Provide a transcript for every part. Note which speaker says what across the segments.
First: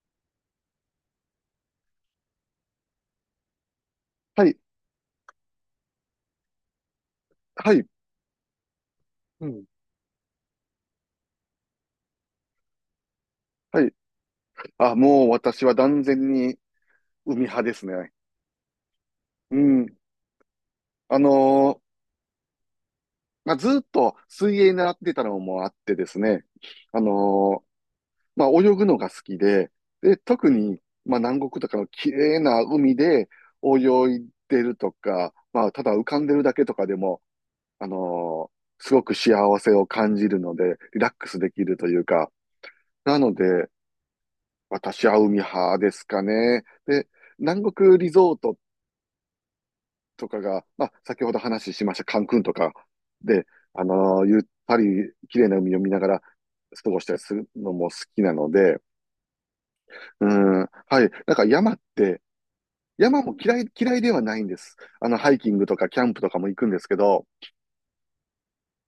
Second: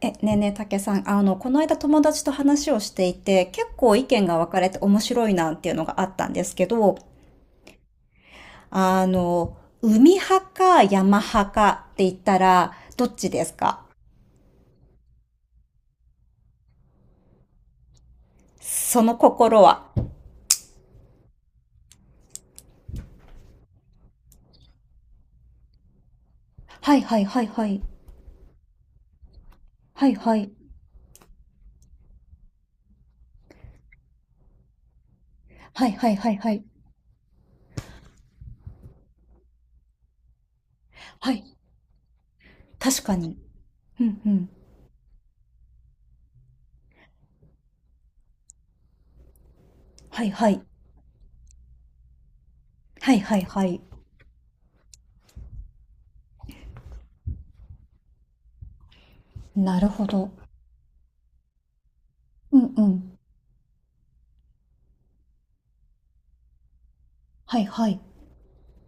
Speaker 1: ねえねえ、たけさん、この間友達と話をしていて、結構意見が
Speaker 2: は
Speaker 1: 分
Speaker 2: い、
Speaker 1: かれて面白いなっていうのがあったんですけど、
Speaker 2: はい、
Speaker 1: あ
Speaker 2: う
Speaker 1: の、
Speaker 2: ん。
Speaker 1: 海派か山派かって言ったら、どっちです
Speaker 2: は
Speaker 1: か？
Speaker 2: い。あ、もう私は断然に海派ですね。
Speaker 1: その
Speaker 2: う
Speaker 1: 心は。
Speaker 2: ん。あのーまあ、ずっと水泳習ってたのもあってですね。
Speaker 1: はい
Speaker 2: あ
Speaker 1: はいはい
Speaker 2: のー
Speaker 1: はい。
Speaker 2: まあ、泳ぐのが好きで、
Speaker 1: はい
Speaker 2: で、
Speaker 1: は
Speaker 2: 特
Speaker 1: い。
Speaker 2: に、まあ、南国とかの綺麗な海で泳いでるとか、まあ、た
Speaker 1: は
Speaker 2: だ
Speaker 1: い
Speaker 2: 浮
Speaker 1: はい
Speaker 2: かん
Speaker 1: は
Speaker 2: で
Speaker 1: い
Speaker 2: る
Speaker 1: は
Speaker 2: だ
Speaker 1: い。
Speaker 2: けとかでも、すごく幸せを感じるので、リラック
Speaker 1: は
Speaker 2: ス
Speaker 1: い。
Speaker 2: できるというか、
Speaker 1: 確か
Speaker 2: なの
Speaker 1: に。
Speaker 2: で、
Speaker 1: うんうん。
Speaker 2: 私は海派ですかね。で、南国リゾート
Speaker 1: は
Speaker 2: と
Speaker 1: い
Speaker 2: か
Speaker 1: はい。
Speaker 2: が、まあ、先ほど話しましたカンクンとか
Speaker 1: はいはい
Speaker 2: で、
Speaker 1: はい。
Speaker 2: ゆったり綺麗な海を見ながら過ごしたりするのも好きなので、
Speaker 1: なるほ
Speaker 2: う
Speaker 1: ど。
Speaker 2: ん、はい。なんか山って、
Speaker 1: うんうん。
Speaker 2: 山も嫌いではないんです。あの、ハイキングとかキャンプとかも行くんですけど、
Speaker 1: はいはい。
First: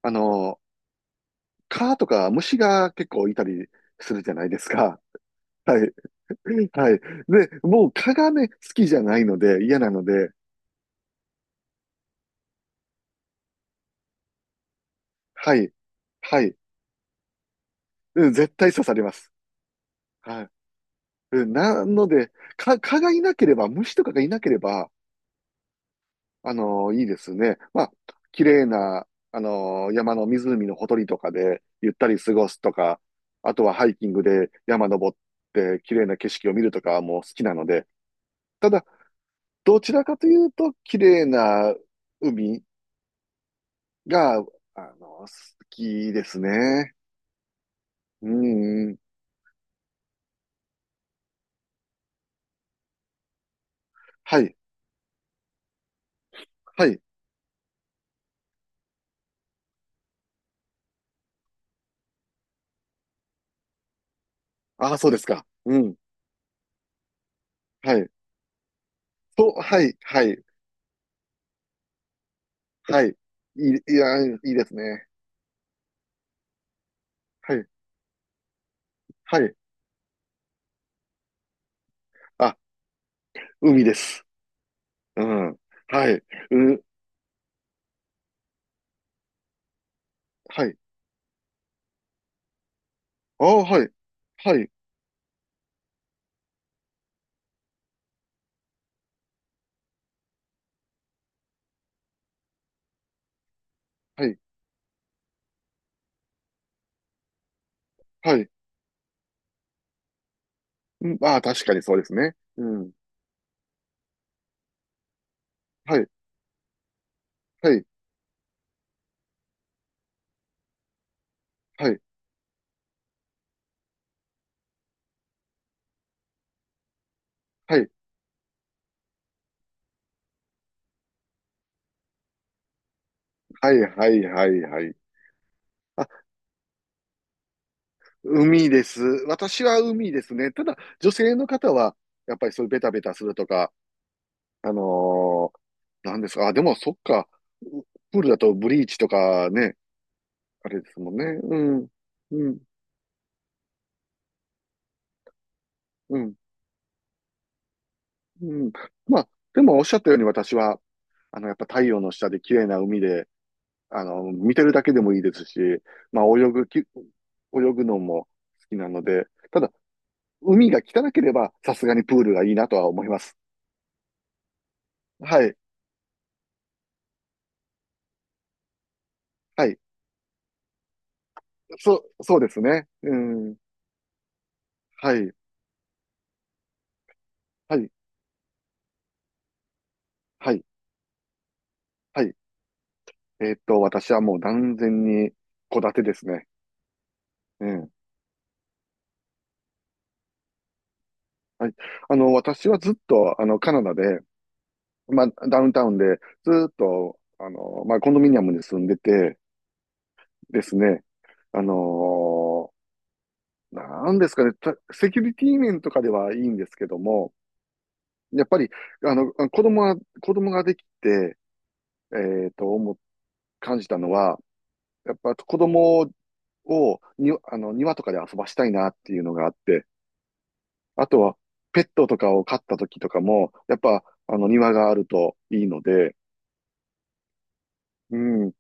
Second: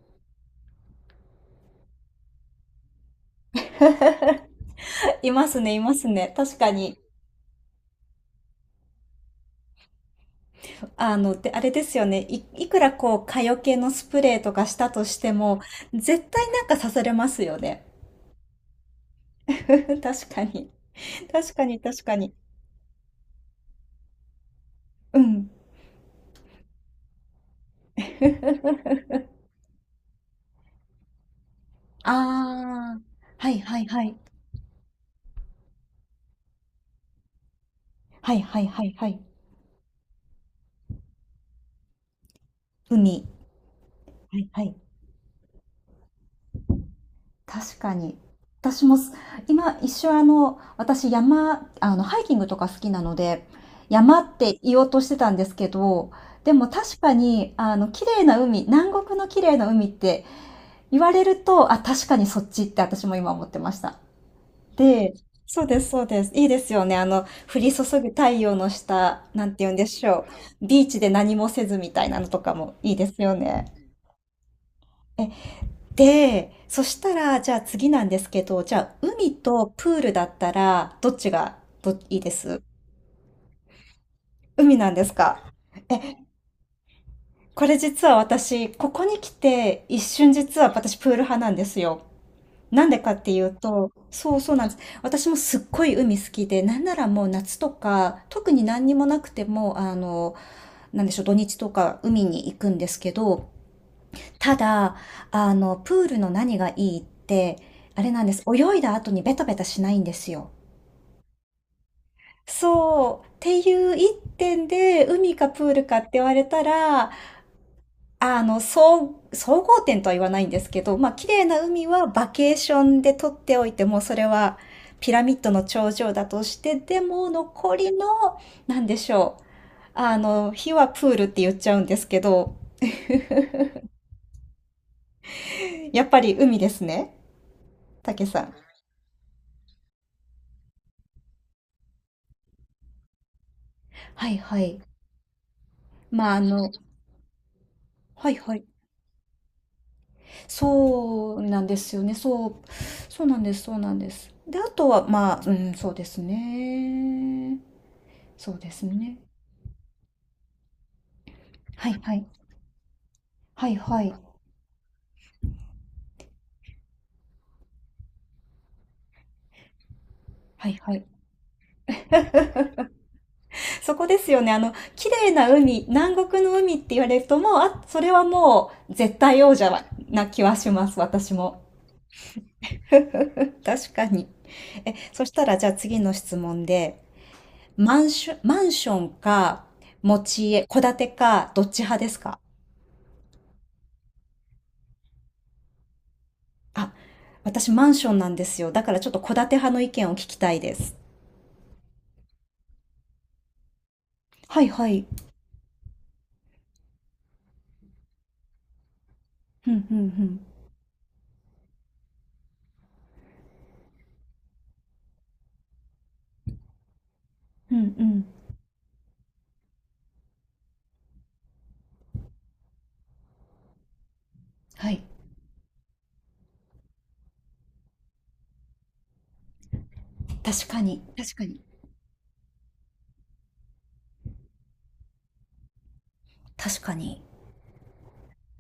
Speaker 2: あのー蚊とか虫が結構いたりするじゃないですか。
Speaker 1: いますね、
Speaker 2: は
Speaker 1: い
Speaker 2: い。
Speaker 1: ますね。確か
Speaker 2: は
Speaker 1: に。
Speaker 2: い。で、もう蚊がね、好きじゃないので、嫌なので、
Speaker 1: で、あれですよね。いくらこう、蚊よけのスプレーとかしたとして
Speaker 2: は
Speaker 1: も、
Speaker 2: い。
Speaker 1: 絶
Speaker 2: は
Speaker 1: 対
Speaker 2: い。
Speaker 1: なんか刺されますよね。
Speaker 2: うん、絶対刺されます。
Speaker 1: 確
Speaker 2: は
Speaker 1: か
Speaker 2: い。
Speaker 1: に。
Speaker 2: うん、
Speaker 1: 確かに、
Speaker 2: な
Speaker 1: 確
Speaker 2: の
Speaker 1: か
Speaker 2: で、
Speaker 1: に。
Speaker 2: 蚊がいなければ、虫とかがいなければ、
Speaker 1: うん。
Speaker 2: いいですね。まあ、綺麗な、山の湖のほとりとかで、ゆったり過ごすと
Speaker 1: ああ、
Speaker 2: か、
Speaker 1: は
Speaker 2: あ
Speaker 1: い
Speaker 2: とは
Speaker 1: はい
Speaker 2: ハイ
Speaker 1: は
Speaker 2: キン
Speaker 1: い。
Speaker 2: グで山登って、綺麗な景色を見るとかも好きなので、
Speaker 1: はいはい
Speaker 2: た
Speaker 1: は
Speaker 2: だ、
Speaker 1: いはい。
Speaker 2: どちらかというと、綺麗な海
Speaker 1: 海。
Speaker 2: が、
Speaker 1: はいはい。
Speaker 2: 好きですね。
Speaker 1: 確かに。
Speaker 2: う
Speaker 1: 私
Speaker 2: ん、う
Speaker 1: も
Speaker 2: ん。
Speaker 1: す、今一瞬ハイキングとか好きなので、山っ
Speaker 2: はい、
Speaker 1: て言おうとしてたんですけど、でも
Speaker 2: は
Speaker 1: 確
Speaker 2: い。
Speaker 1: かに、綺麗な海、南国の綺麗な海って言われると、あ、確かにそっちって私も今思ってました。
Speaker 2: ああ、そう
Speaker 1: で、
Speaker 2: ですか。
Speaker 1: そう
Speaker 2: う
Speaker 1: です、
Speaker 2: ん、
Speaker 1: そうです。いいですよね。降り注
Speaker 2: は
Speaker 1: ぐ
Speaker 2: い。
Speaker 1: 太陽の下、な
Speaker 2: そ
Speaker 1: んて
Speaker 2: う、
Speaker 1: 言うん
Speaker 2: は
Speaker 1: で
Speaker 2: い、
Speaker 1: し
Speaker 2: は
Speaker 1: ょ
Speaker 2: い、
Speaker 1: う。ビーチで何もせずみたいなのとかもいい
Speaker 2: は
Speaker 1: で
Speaker 2: い。い
Speaker 1: すよ
Speaker 2: い、
Speaker 1: ね。
Speaker 2: いや、いいですね。
Speaker 1: え、で、そしたら、じ
Speaker 2: は
Speaker 1: ゃあ
Speaker 2: い。
Speaker 1: 次なんですけど、じゃあ海
Speaker 2: はい。
Speaker 1: とプールだったら、どっちが、いいで
Speaker 2: あ、
Speaker 1: す、
Speaker 2: 海です。
Speaker 1: 海なんです
Speaker 2: う
Speaker 1: か？
Speaker 2: ん。はい。
Speaker 1: え、
Speaker 2: うん。
Speaker 1: これ実は私、ここに来て、一瞬実
Speaker 2: は
Speaker 1: は
Speaker 2: い。
Speaker 1: 私プール派なんですよ。なんでかってい
Speaker 2: あ
Speaker 1: う
Speaker 2: あ、は
Speaker 1: と、
Speaker 2: い。
Speaker 1: そうそう
Speaker 2: は
Speaker 1: なん
Speaker 2: い。
Speaker 1: です。私もすっごい海好きで、なんならもう夏とか、特に何にもなくても、なんでしょう、土日とか海に行くんですけど、
Speaker 2: はい。
Speaker 1: ただ、プールの何がいいって、あれなんで
Speaker 2: は
Speaker 1: す。
Speaker 2: い。
Speaker 1: 泳いだ後にベタベタしないんですよ。
Speaker 2: うん。ああ、確かにそうですね。うん。
Speaker 1: そう。っていう一点で、海かプール
Speaker 2: は
Speaker 1: かっ
Speaker 2: い。
Speaker 1: て言われたら、
Speaker 2: はい。
Speaker 1: 総合点とは言わないんですけど、まあ、綺麗な海
Speaker 2: はい。
Speaker 1: はバケーションで撮っておいても、それはピラミッドの頂上だとして、でも残
Speaker 2: はい。
Speaker 1: りの、なんでしょう。火はプールって言っちゃうんですけど、
Speaker 2: はい。はい。はい。はい。
Speaker 1: やっ
Speaker 2: あ、
Speaker 1: ぱり海ですね。竹さん。
Speaker 2: 海です。私は海ですね。ただ、女性の方は、やっぱりそういうベタベタするとか、
Speaker 1: はいは
Speaker 2: あ
Speaker 1: い。
Speaker 2: のなんで
Speaker 1: まあ、
Speaker 2: すか。あ、でも、そっか。うプー
Speaker 1: は
Speaker 2: ル
Speaker 1: い
Speaker 2: だと
Speaker 1: はい。
Speaker 2: ブリーチとかね、あれですもんね。
Speaker 1: そう
Speaker 2: う
Speaker 1: なんで
Speaker 2: ん。
Speaker 1: すよね。そ
Speaker 2: う
Speaker 1: う、
Speaker 2: ん。
Speaker 1: そうなんです、そうなんです。で、あとは、まあ、うん、そうで
Speaker 2: う
Speaker 1: す
Speaker 2: ん。
Speaker 1: ね。そ
Speaker 2: う
Speaker 1: うで
Speaker 2: ん。
Speaker 1: すね。
Speaker 2: まあ、でもおっしゃったように私は、あの、やっぱ太
Speaker 1: はい
Speaker 2: 陽の
Speaker 1: はい。
Speaker 2: 下で綺麗な海で、
Speaker 1: はいは
Speaker 2: あ
Speaker 1: い。
Speaker 2: の、見てるだけでもいいですし、まあ、泳ぐのも好きなので、ただ、
Speaker 1: は
Speaker 2: 海
Speaker 1: い
Speaker 2: が
Speaker 1: はい。
Speaker 2: 汚ければ、さすがにプールがいいなとは思います。
Speaker 1: そこですよね。綺麗
Speaker 2: は
Speaker 1: な
Speaker 2: い、
Speaker 1: 海、南国の海って言われるともう、あ、それはもう絶対王
Speaker 2: はい。
Speaker 1: 者な気はします、私も。
Speaker 2: そう、そうですね。うん。
Speaker 1: 確かに。
Speaker 2: は
Speaker 1: そし
Speaker 2: い、
Speaker 1: たらじゃあ次の質問で、
Speaker 2: はい、
Speaker 1: マンションか、持ち
Speaker 2: はい、
Speaker 1: 家、戸建てか、どっち派です
Speaker 2: はい。
Speaker 1: か
Speaker 2: 私はもう断然に戸建てですね。
Speaker 1: あ、
Speaker 2: う
Speaker 1: 私マ
Speaker 2: ん。
Speaker 1: ンションなんですよ。だからちょっと戸建て派の意見を聞きたいです。
Speaker 2: はい。あの、私はずっと、あの、カナダで、
Speaker 1: はいはい。
Speaker 2: まあ、ダウンタウンで、ずーっと、あの、まあ、コンドミニアムに住んでて
Speaker 1: うんうんうん。
Speaker 2: ですね、あのーなんですかね、セキュリティ面とかではいいんですけども、
Speaker 1: うんうん。
Speaker 2: やっぱり、あの、子供ができて、えっと、思う感じたのは、
Speaker 1: はい。
Speaker 2: やっぱ子供に、あの、庭とかで遊ばしたいなっていうのがあって、
Speaker 1: 確かに。
Speaker 2: あと
Speaker 1: 確
Speaker 2: は、
Speaker 1: かに。
Speaker 2: ペットとかを飼った時とかも、やっぱ、あの、庭があるといいので、
Speaker 1: 確かに。
Speaker 2: うん、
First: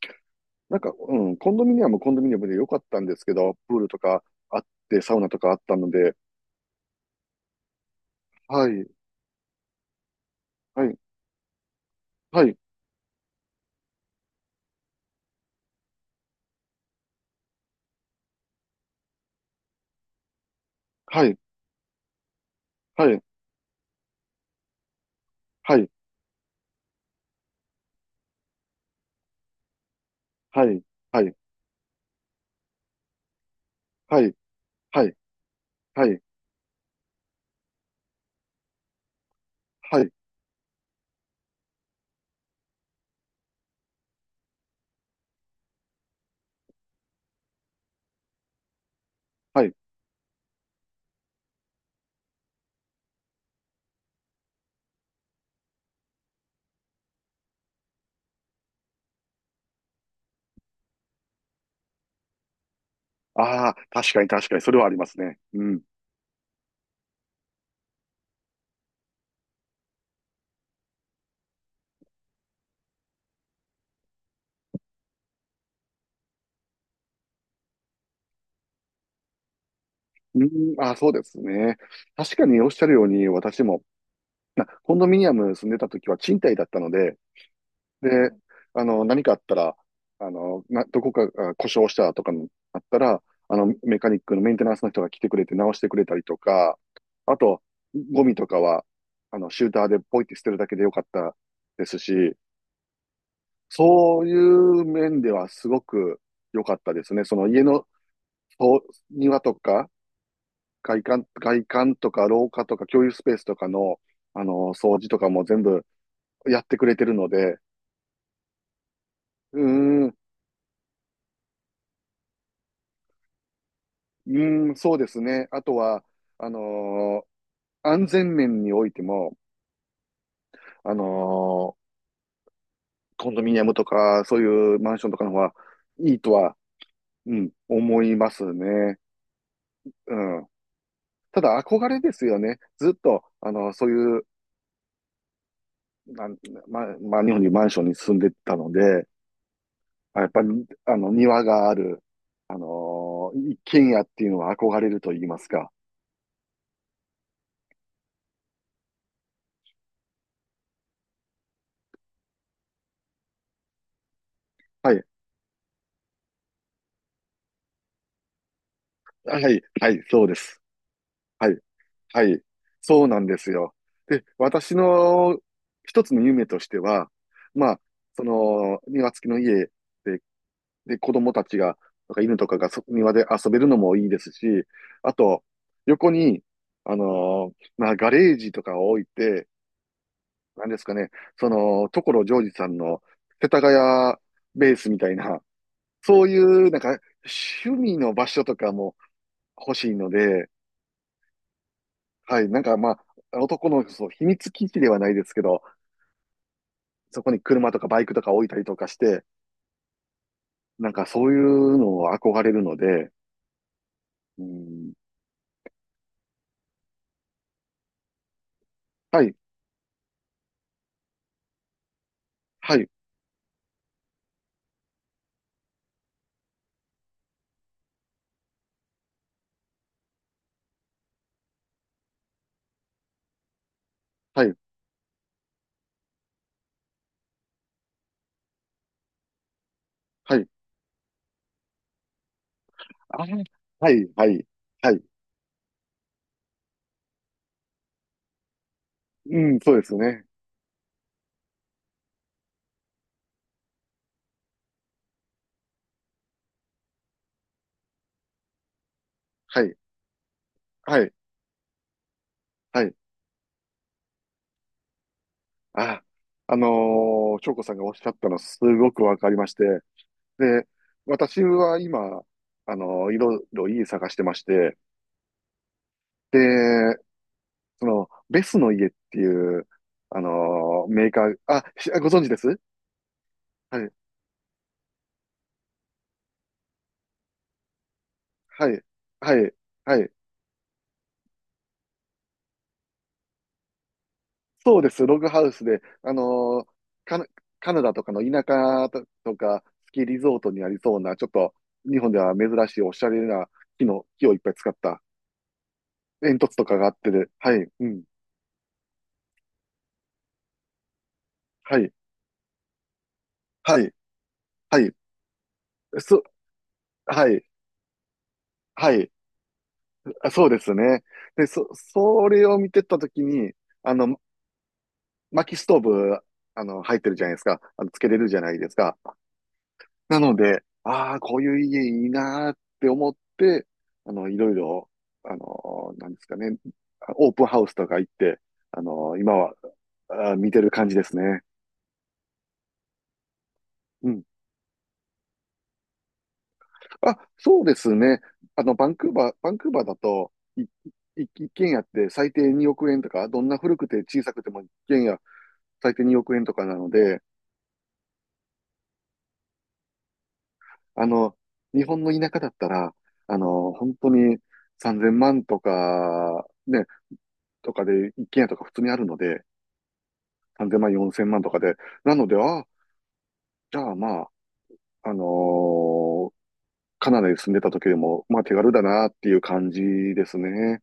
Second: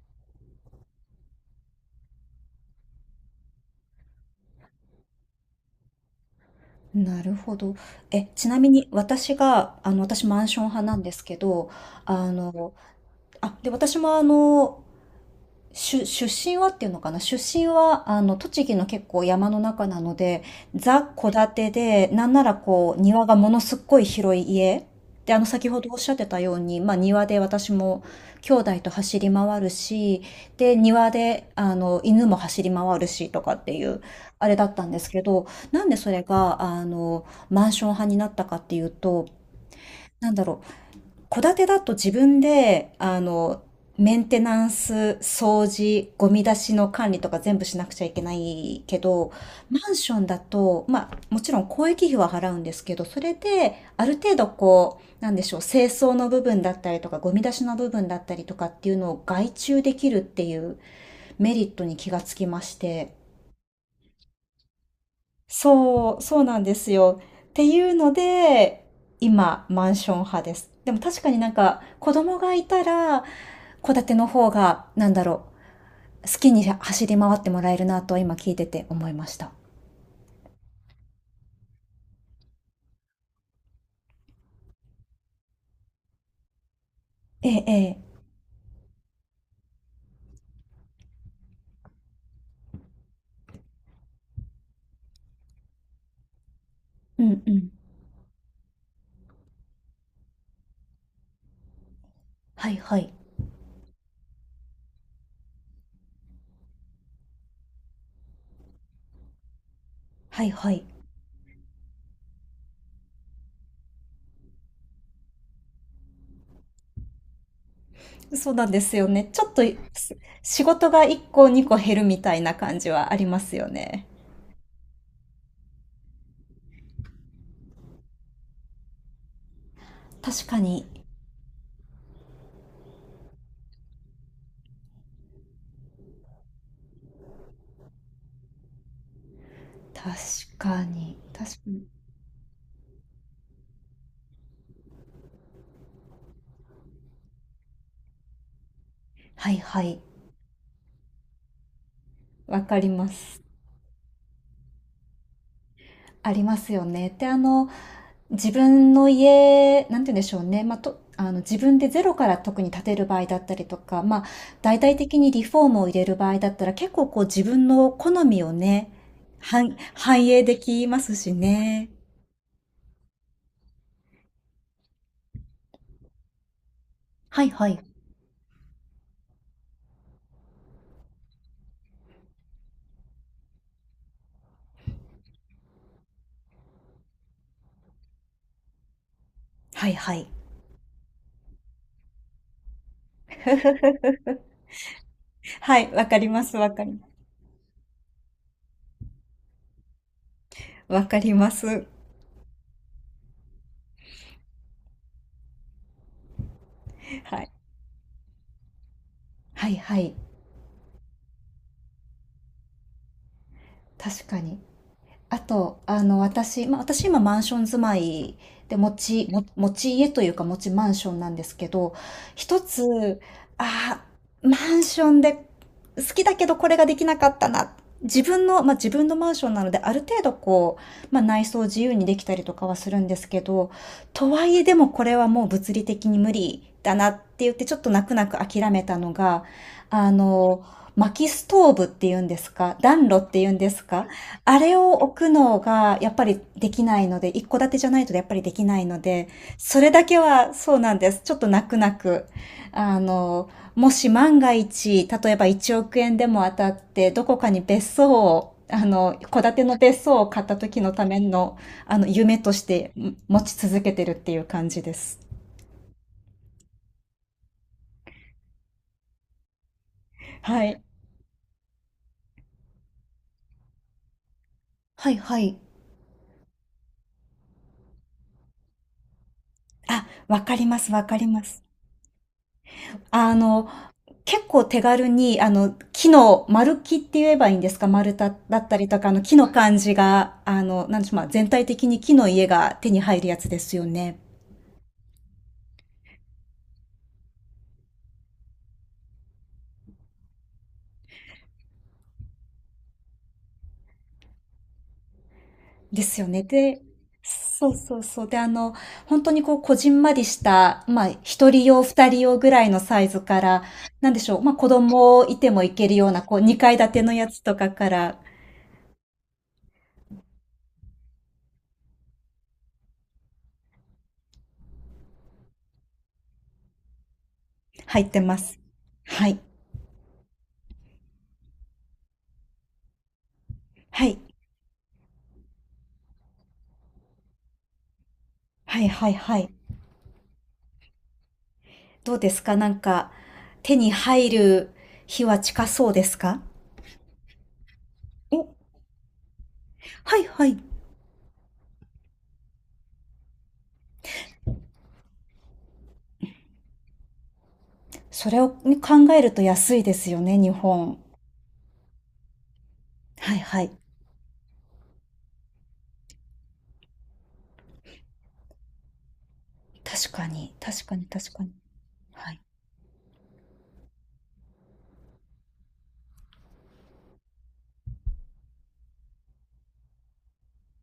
Speaker 2: なんか、うん、コンドミニアムで良かったんですけど、プールとかあって、サウナとかあったので、
Speaker 1: なるほど。ちな
Speaker 2: は
Speaker 1: み
Speaker 2: い、
Speaker 1: に私が、私マンション派
Speaker 2: は
Speaker 1: な
Speaker 2: い、
Speaker 1: んですけど、あ
Speaker 2: はい、
Speaker 1: の、あ、で、私も出身はっていうのかな、出身は、栃木の結構山の中なので、ザ・
Speaker 2: は
Speaker 1: 戸
Speaker 2: い、
Speaker 1: 建てで、なんならこう、
Speaker 2: はい、
Speaker 1: 庭がものすっごい広い家。で、先
Speaker 2: は
Speaker 1: ほど
Speaker 2: い、
Speaker 1: おっしゃってたように、まあ、庭で私も兄弟と走り回るし、
Speaker 2: は
Speaker 1: で、
Speaker 2: い、
Speaker 1: 庭
Speaker 2: はい、
Speaker 1: で、犬も走り回るし、とかっていう、
Speaker 2: はい、
Speaker 1: あれだったんで
Speaker 2: は
Speaker 1: す
Speaker 2: い、
Speaker 1: けど、なんで
Speaker 2: は
Speaker 1: そ
Speaker 2: い、
Speaker 1: れが、マンション派になったかっていうと、
Speaker 2: はい、
Speaker 1: なんだろう、戸建てだと自分で、メンテナンス、掃除、ゴミ出しの管理とか全部しなくちゃいけないけど、
Speaker 2: はい。
Speaker 1: マンションだと、まあ、もちろん公益費は払うんですけど、それで、ある程度こう、なんでしょう、清掃の部分だったりとか、ゴミ出しの部分だったりとかっていうのを外注できるっていうメリットに気がつきまして、
Speaker 2: ああ、確かに確かに、それはありますね。うん。
Speaker 1: そう、そうなんですよ。っていうので、今、マンション派です。でも確かになんか、子供がいたら、戸建ての方が、なんだろう、好きに走り回ってもらえるなと今聞いてて思いました。
Speaker 2: うん、ああ、そうですね。確かにおっしゃるように、私も、コンドミニアム住んでた時は賃貸だったので、
Speaker 1: ええ、ええ。
Speaker 2: で、あの、何かあったら、あの、どこかが故障したとかにあったら、あの、メカニックのメンテナンスの人が来てくれて直してくれたりとか、
Speaker 1: う
Speaker 2: あ
Speaker 1: んう
Speaker 2: と、
Speaker 1: ん。
Speaker 2: ゴミとかは、あの、シューターでポイって捨てるだけでよかったですし、
Speaker 1: はいはい。
Speaker 2: そういう面ではすごく良かったですね。その家のそう庭とか、
Speaker 1: はいはい。
Speaker 2: 外観とか廊下とか共有スペースとかの、あの、掃除とかも全部やってくれてるので、
Speaker 1: そうなんですよね。ちょっ
Speaker 2: うー
Speaker 1: と、
Speaker 2: ん、
Speaker 1: す仕事が1個2個減るみたいな感じはありますよね。
Speaker 2: うーん、そうですね。あとは、あのー安全面においても、
Speaker 1: 確かに。
Speaker 2: あのーコンドミニアムとか、そういうマンションとかの方がいいとは、うん、思いますね。うん。
Speaker 1: 確かに。
Speaker 2: た
Speaker 1: 確か
Speaker 2: だ、
Speaker 1: に。
Speaker 2: 憧れですよね。ずっと、あのそういう、なん、ま、まあ、日本にマンションに住んでたので、
Speaker 1: はいはい。
Speaker 2: やっぱり、あの、庭がある、
Speaker 1: わかります。
Speaker 2: 一軒家っていうのは憧れると言いますか。
Speaker 1: ありますよね。で、自分の家、なんて言うんでしょうね。まあ、自分でゼロから特に建てる場合だったりとか、まあ、大
Speaker 2: は
Speaker 1: 々
Speaker 2: い。
Speaker 1: 的にリフォームを入れる場合だったら、結構こう自分の好みをね、
Speaker 2: はい。はい。そ
Speaker 1: 反
Speaker 2: うで
Speaker 1: 映で
Speaker 2: す。
Speaker 1: きますし
Speaker 2: はい。
Speaker 1: ね。
Speaker 2: はい。そうなんですよ。で、私の一つの夢としては、
Speaker 1: はいは
Speaker 2: ま
Speaker 1: い。
Speaker 2: あ、その、庭付きの家で、で、子供たちが、とか犬とかが庭で遊べるのもいいですし、あと、横に、まあ、ガレージとかを置いて、
Speaker 1: はいはい。
Speaker 2: なんですかね、その、所ジョージさんの世田谷 ベースみたいな、
Speaker 1: はい、わか
Speaker 2: そ
Speaker 1: り
Speaker 2: うい
Speaker 1: ます、
Speaker 2: う、なんか、趣味の場所とかも欲しいので、
Speaker 1: わかります。
Speaker 2: はい。なんかまあ、男の秘密基地ではないですけど、そこ
Speaker 1: は
Speaker 2: に
Speaker 1: い。
Speaker 2: 車とかバイクとか置いたりとかして、
Speaker 1: はいはい。
Speaker 2: なんかそういうのを憧れるので、
Speaker 1: 確か
Speaker 2: う
Speaker 1: に。
Speaker 2: ん、
Speaker 1: あと、私、まあ、私今マンション住まいで、
Speaker 2: はい、
Speaker 1: も持ち家というか持ちマンションなんですけど、一
Speaker 2: はい、
Speaker 1: つ、あマンションで好きだけどこれができなかったな。自分の、まあ、自分のマンションなので、ある程度こう、まあ、内装自由にできたりとかはするんですけど、と
Speaker 2: は
Speaker 1: はい
Speaker 2: い、
Speaker 1: えでもこれはもう物理的に無理だなって言ってちょっと泣く泣く諦めたのが、あ
Speaker 2: はい、
Speaker 1: の、薪ストーブっていうんですか、暖炉
Speaker 2: あ、は
Speaker 1: っ
Speaker 2: い、
Speaker 1: ていうんですか、
Speaker 2: はい、
Speaker 1: あれを
Speaker 2: はい、
Speaker 1: 置くのがやっぱりできないので、一戸建てじゃないとやっぱりできないので、
Speaker 2: うん、そう
Speaker 1: そ
Speaker 2: で
Speaker 1: れ
Speaker 2: す
Speaker 1: だけ
Speaker 2: ね。
Speaker 1: はそうなんです。ちょっと泣く泣く。あの、もし万が一、例えば1億円でも当たって、どこかに別荘を、戸建て
Speaker 2: は
Speaker 1: の
Speaker 2: い、
Speaker 1: 別荘を買った時の
Speaker 2: は
Speaker 1: た
Speaker 2: い、
Speaker 1: めの、夢とし
Speaker 2: は
Speaker 1: て
Speaker 2: い、
Speaker 1: ん持ち続けてるっていう感じです。
Speaker 2: あ、あの翔子さんがおっしゃったのすごくわかりまして、
Speaker 1: は
Speaker 2: で、
Speaker 1: い。
Speaker 2: 私は今、いろいろ家探してまして、
Speaker 1: はいはい。
Speaker 2: で、その、ベスの家っていう、
Speaker 1: あ、わかります、わ
Speaker 2: メー
Speaker 1: か
Speaker 2: カ
Speaker 1: り
Speaker 2: ー、
Speaker 1: ます。
Speaker 2: あ、ご存知です
Speaker 1: あの、
Speaker 2: はい、
Speaker 1: 結構手軽に、木の、丸木って言えばいいんですか、丸太だっ
Speaker 2: は
Speaker 1: た
Speaker 2: い、
Speaker 1: りとか、木
Speaker 2: は
Speaker 1: の
Speaker 2: い、
Speaker 1: 感じ
Speaker 2: はい。
Speaker 1: が、なんでしょう、まあ、全体的に木の家が手に入るやつですよね。
Speaker 2: そうです、ログハウスで、カナ、カナダとかの田舎とか、スキーリゾートにありそうな、ちょっと、日本では珍しいおしゃれな木をいっぱい使った
Speaker 1: ですよ
Speaker 2: 煙
Speaker 1: ね。
Speaker 2: 突とか
Speaker 1: で、
Speaker 2: があってで、は
Speaker 1: そ
Speaker 2: い、
Speaker 1: う
Speaker 2: う
Speaker 1: そう
Speaker 2: ん、
Speaker 1: そう。で、本当にこう、こじんまりした、まあ、一人
Speaker 2: は
Speaker 1: 用、
Speaker 2: い、
Speaker 1: 二人用ぐらいのサイズから、
Speaker 2: はい、
Speaker 1: なんでしょう、まあ、子
Speaker 2: はい、
Speaker 1: 供いてもいけるような、
Speaker 2: そ、
Speaker 1: こう、二階建てのや
Speaker 2: は
Speaker 1: つ
Speaker 2: い、
Speaker 1: とかから
Speaker 2: はい、そうですね。で、それを見てたときに、あの、薪ストーブ、あの、入ってるじゃないですか。あの、つ
Speaker 1: 入
Speaker 2: け
Speaker 1: っ
Speaker 2: れ
Speaker 1: て
Speaker 2: る
Speaker 1: ま
Speaker 2: じゃない
Speaker 1: す。
Speaker 2: ですか。
Speaker 1: はい。
Speaker 2: なので、ああ、こういう家いいなーって思って、
Speaker 1: は
Speaker 2: あ
Speaker 1: い。
Speaker 2: の、いろいろ、あの、なんですかね、オープンハウスとか行って、
Speaker 1: は
Speaker 2: あ
Speaker 1: い、はい、
Speaker 2: の、今
Speaker 1: はい。
Speaker 2: は、見てる感じですね。
Speaker 1: どうですかなんか、手に
Speaker 2: うん。
Speaker 1: 入る日は近そうですか
Speaker 2: あ、そうですね。
Speaker 1: お、
Speaker 2: あの、バンクーバーだ
Speaker 1: はい
Speaker 2: と、
Speaker 1: はい。
Speaker 2: いい一軒家って最低2億円とか、どんな古くて小さくても一軒家最低2億円とかなので、
Speaker 1: それを考えると安いですよね、日本。
Speaker 2: あの、日本の田舎だったら、
Speaker 1: はい
Speaker 2: あ
Speaker 1: は
Speaker 2: の、
Speaker 1: い。
Speaker 2: 本当に3000万とか、ね、とかで、一軒家とか普通にあるので、
Speaker 1: 確かに、
Speaker 2: 3000
Speaker 1: 確
Speaker 2: 万、
Speaker 1: かに、
Speaker 2: 4000
Speaker 1: 確
Speaker 2: 万
Speaker 1: か
Speaker 2: と
Speaker 1: に。
Speaker 2: かで。なの
Speaker 1: は
Speaker 2: で、
Speaker 1: い。
Speaker 2: あ、じゃあまあ、あのーカナダに住んでた時でも、まあ手軽だなっていう感じですね。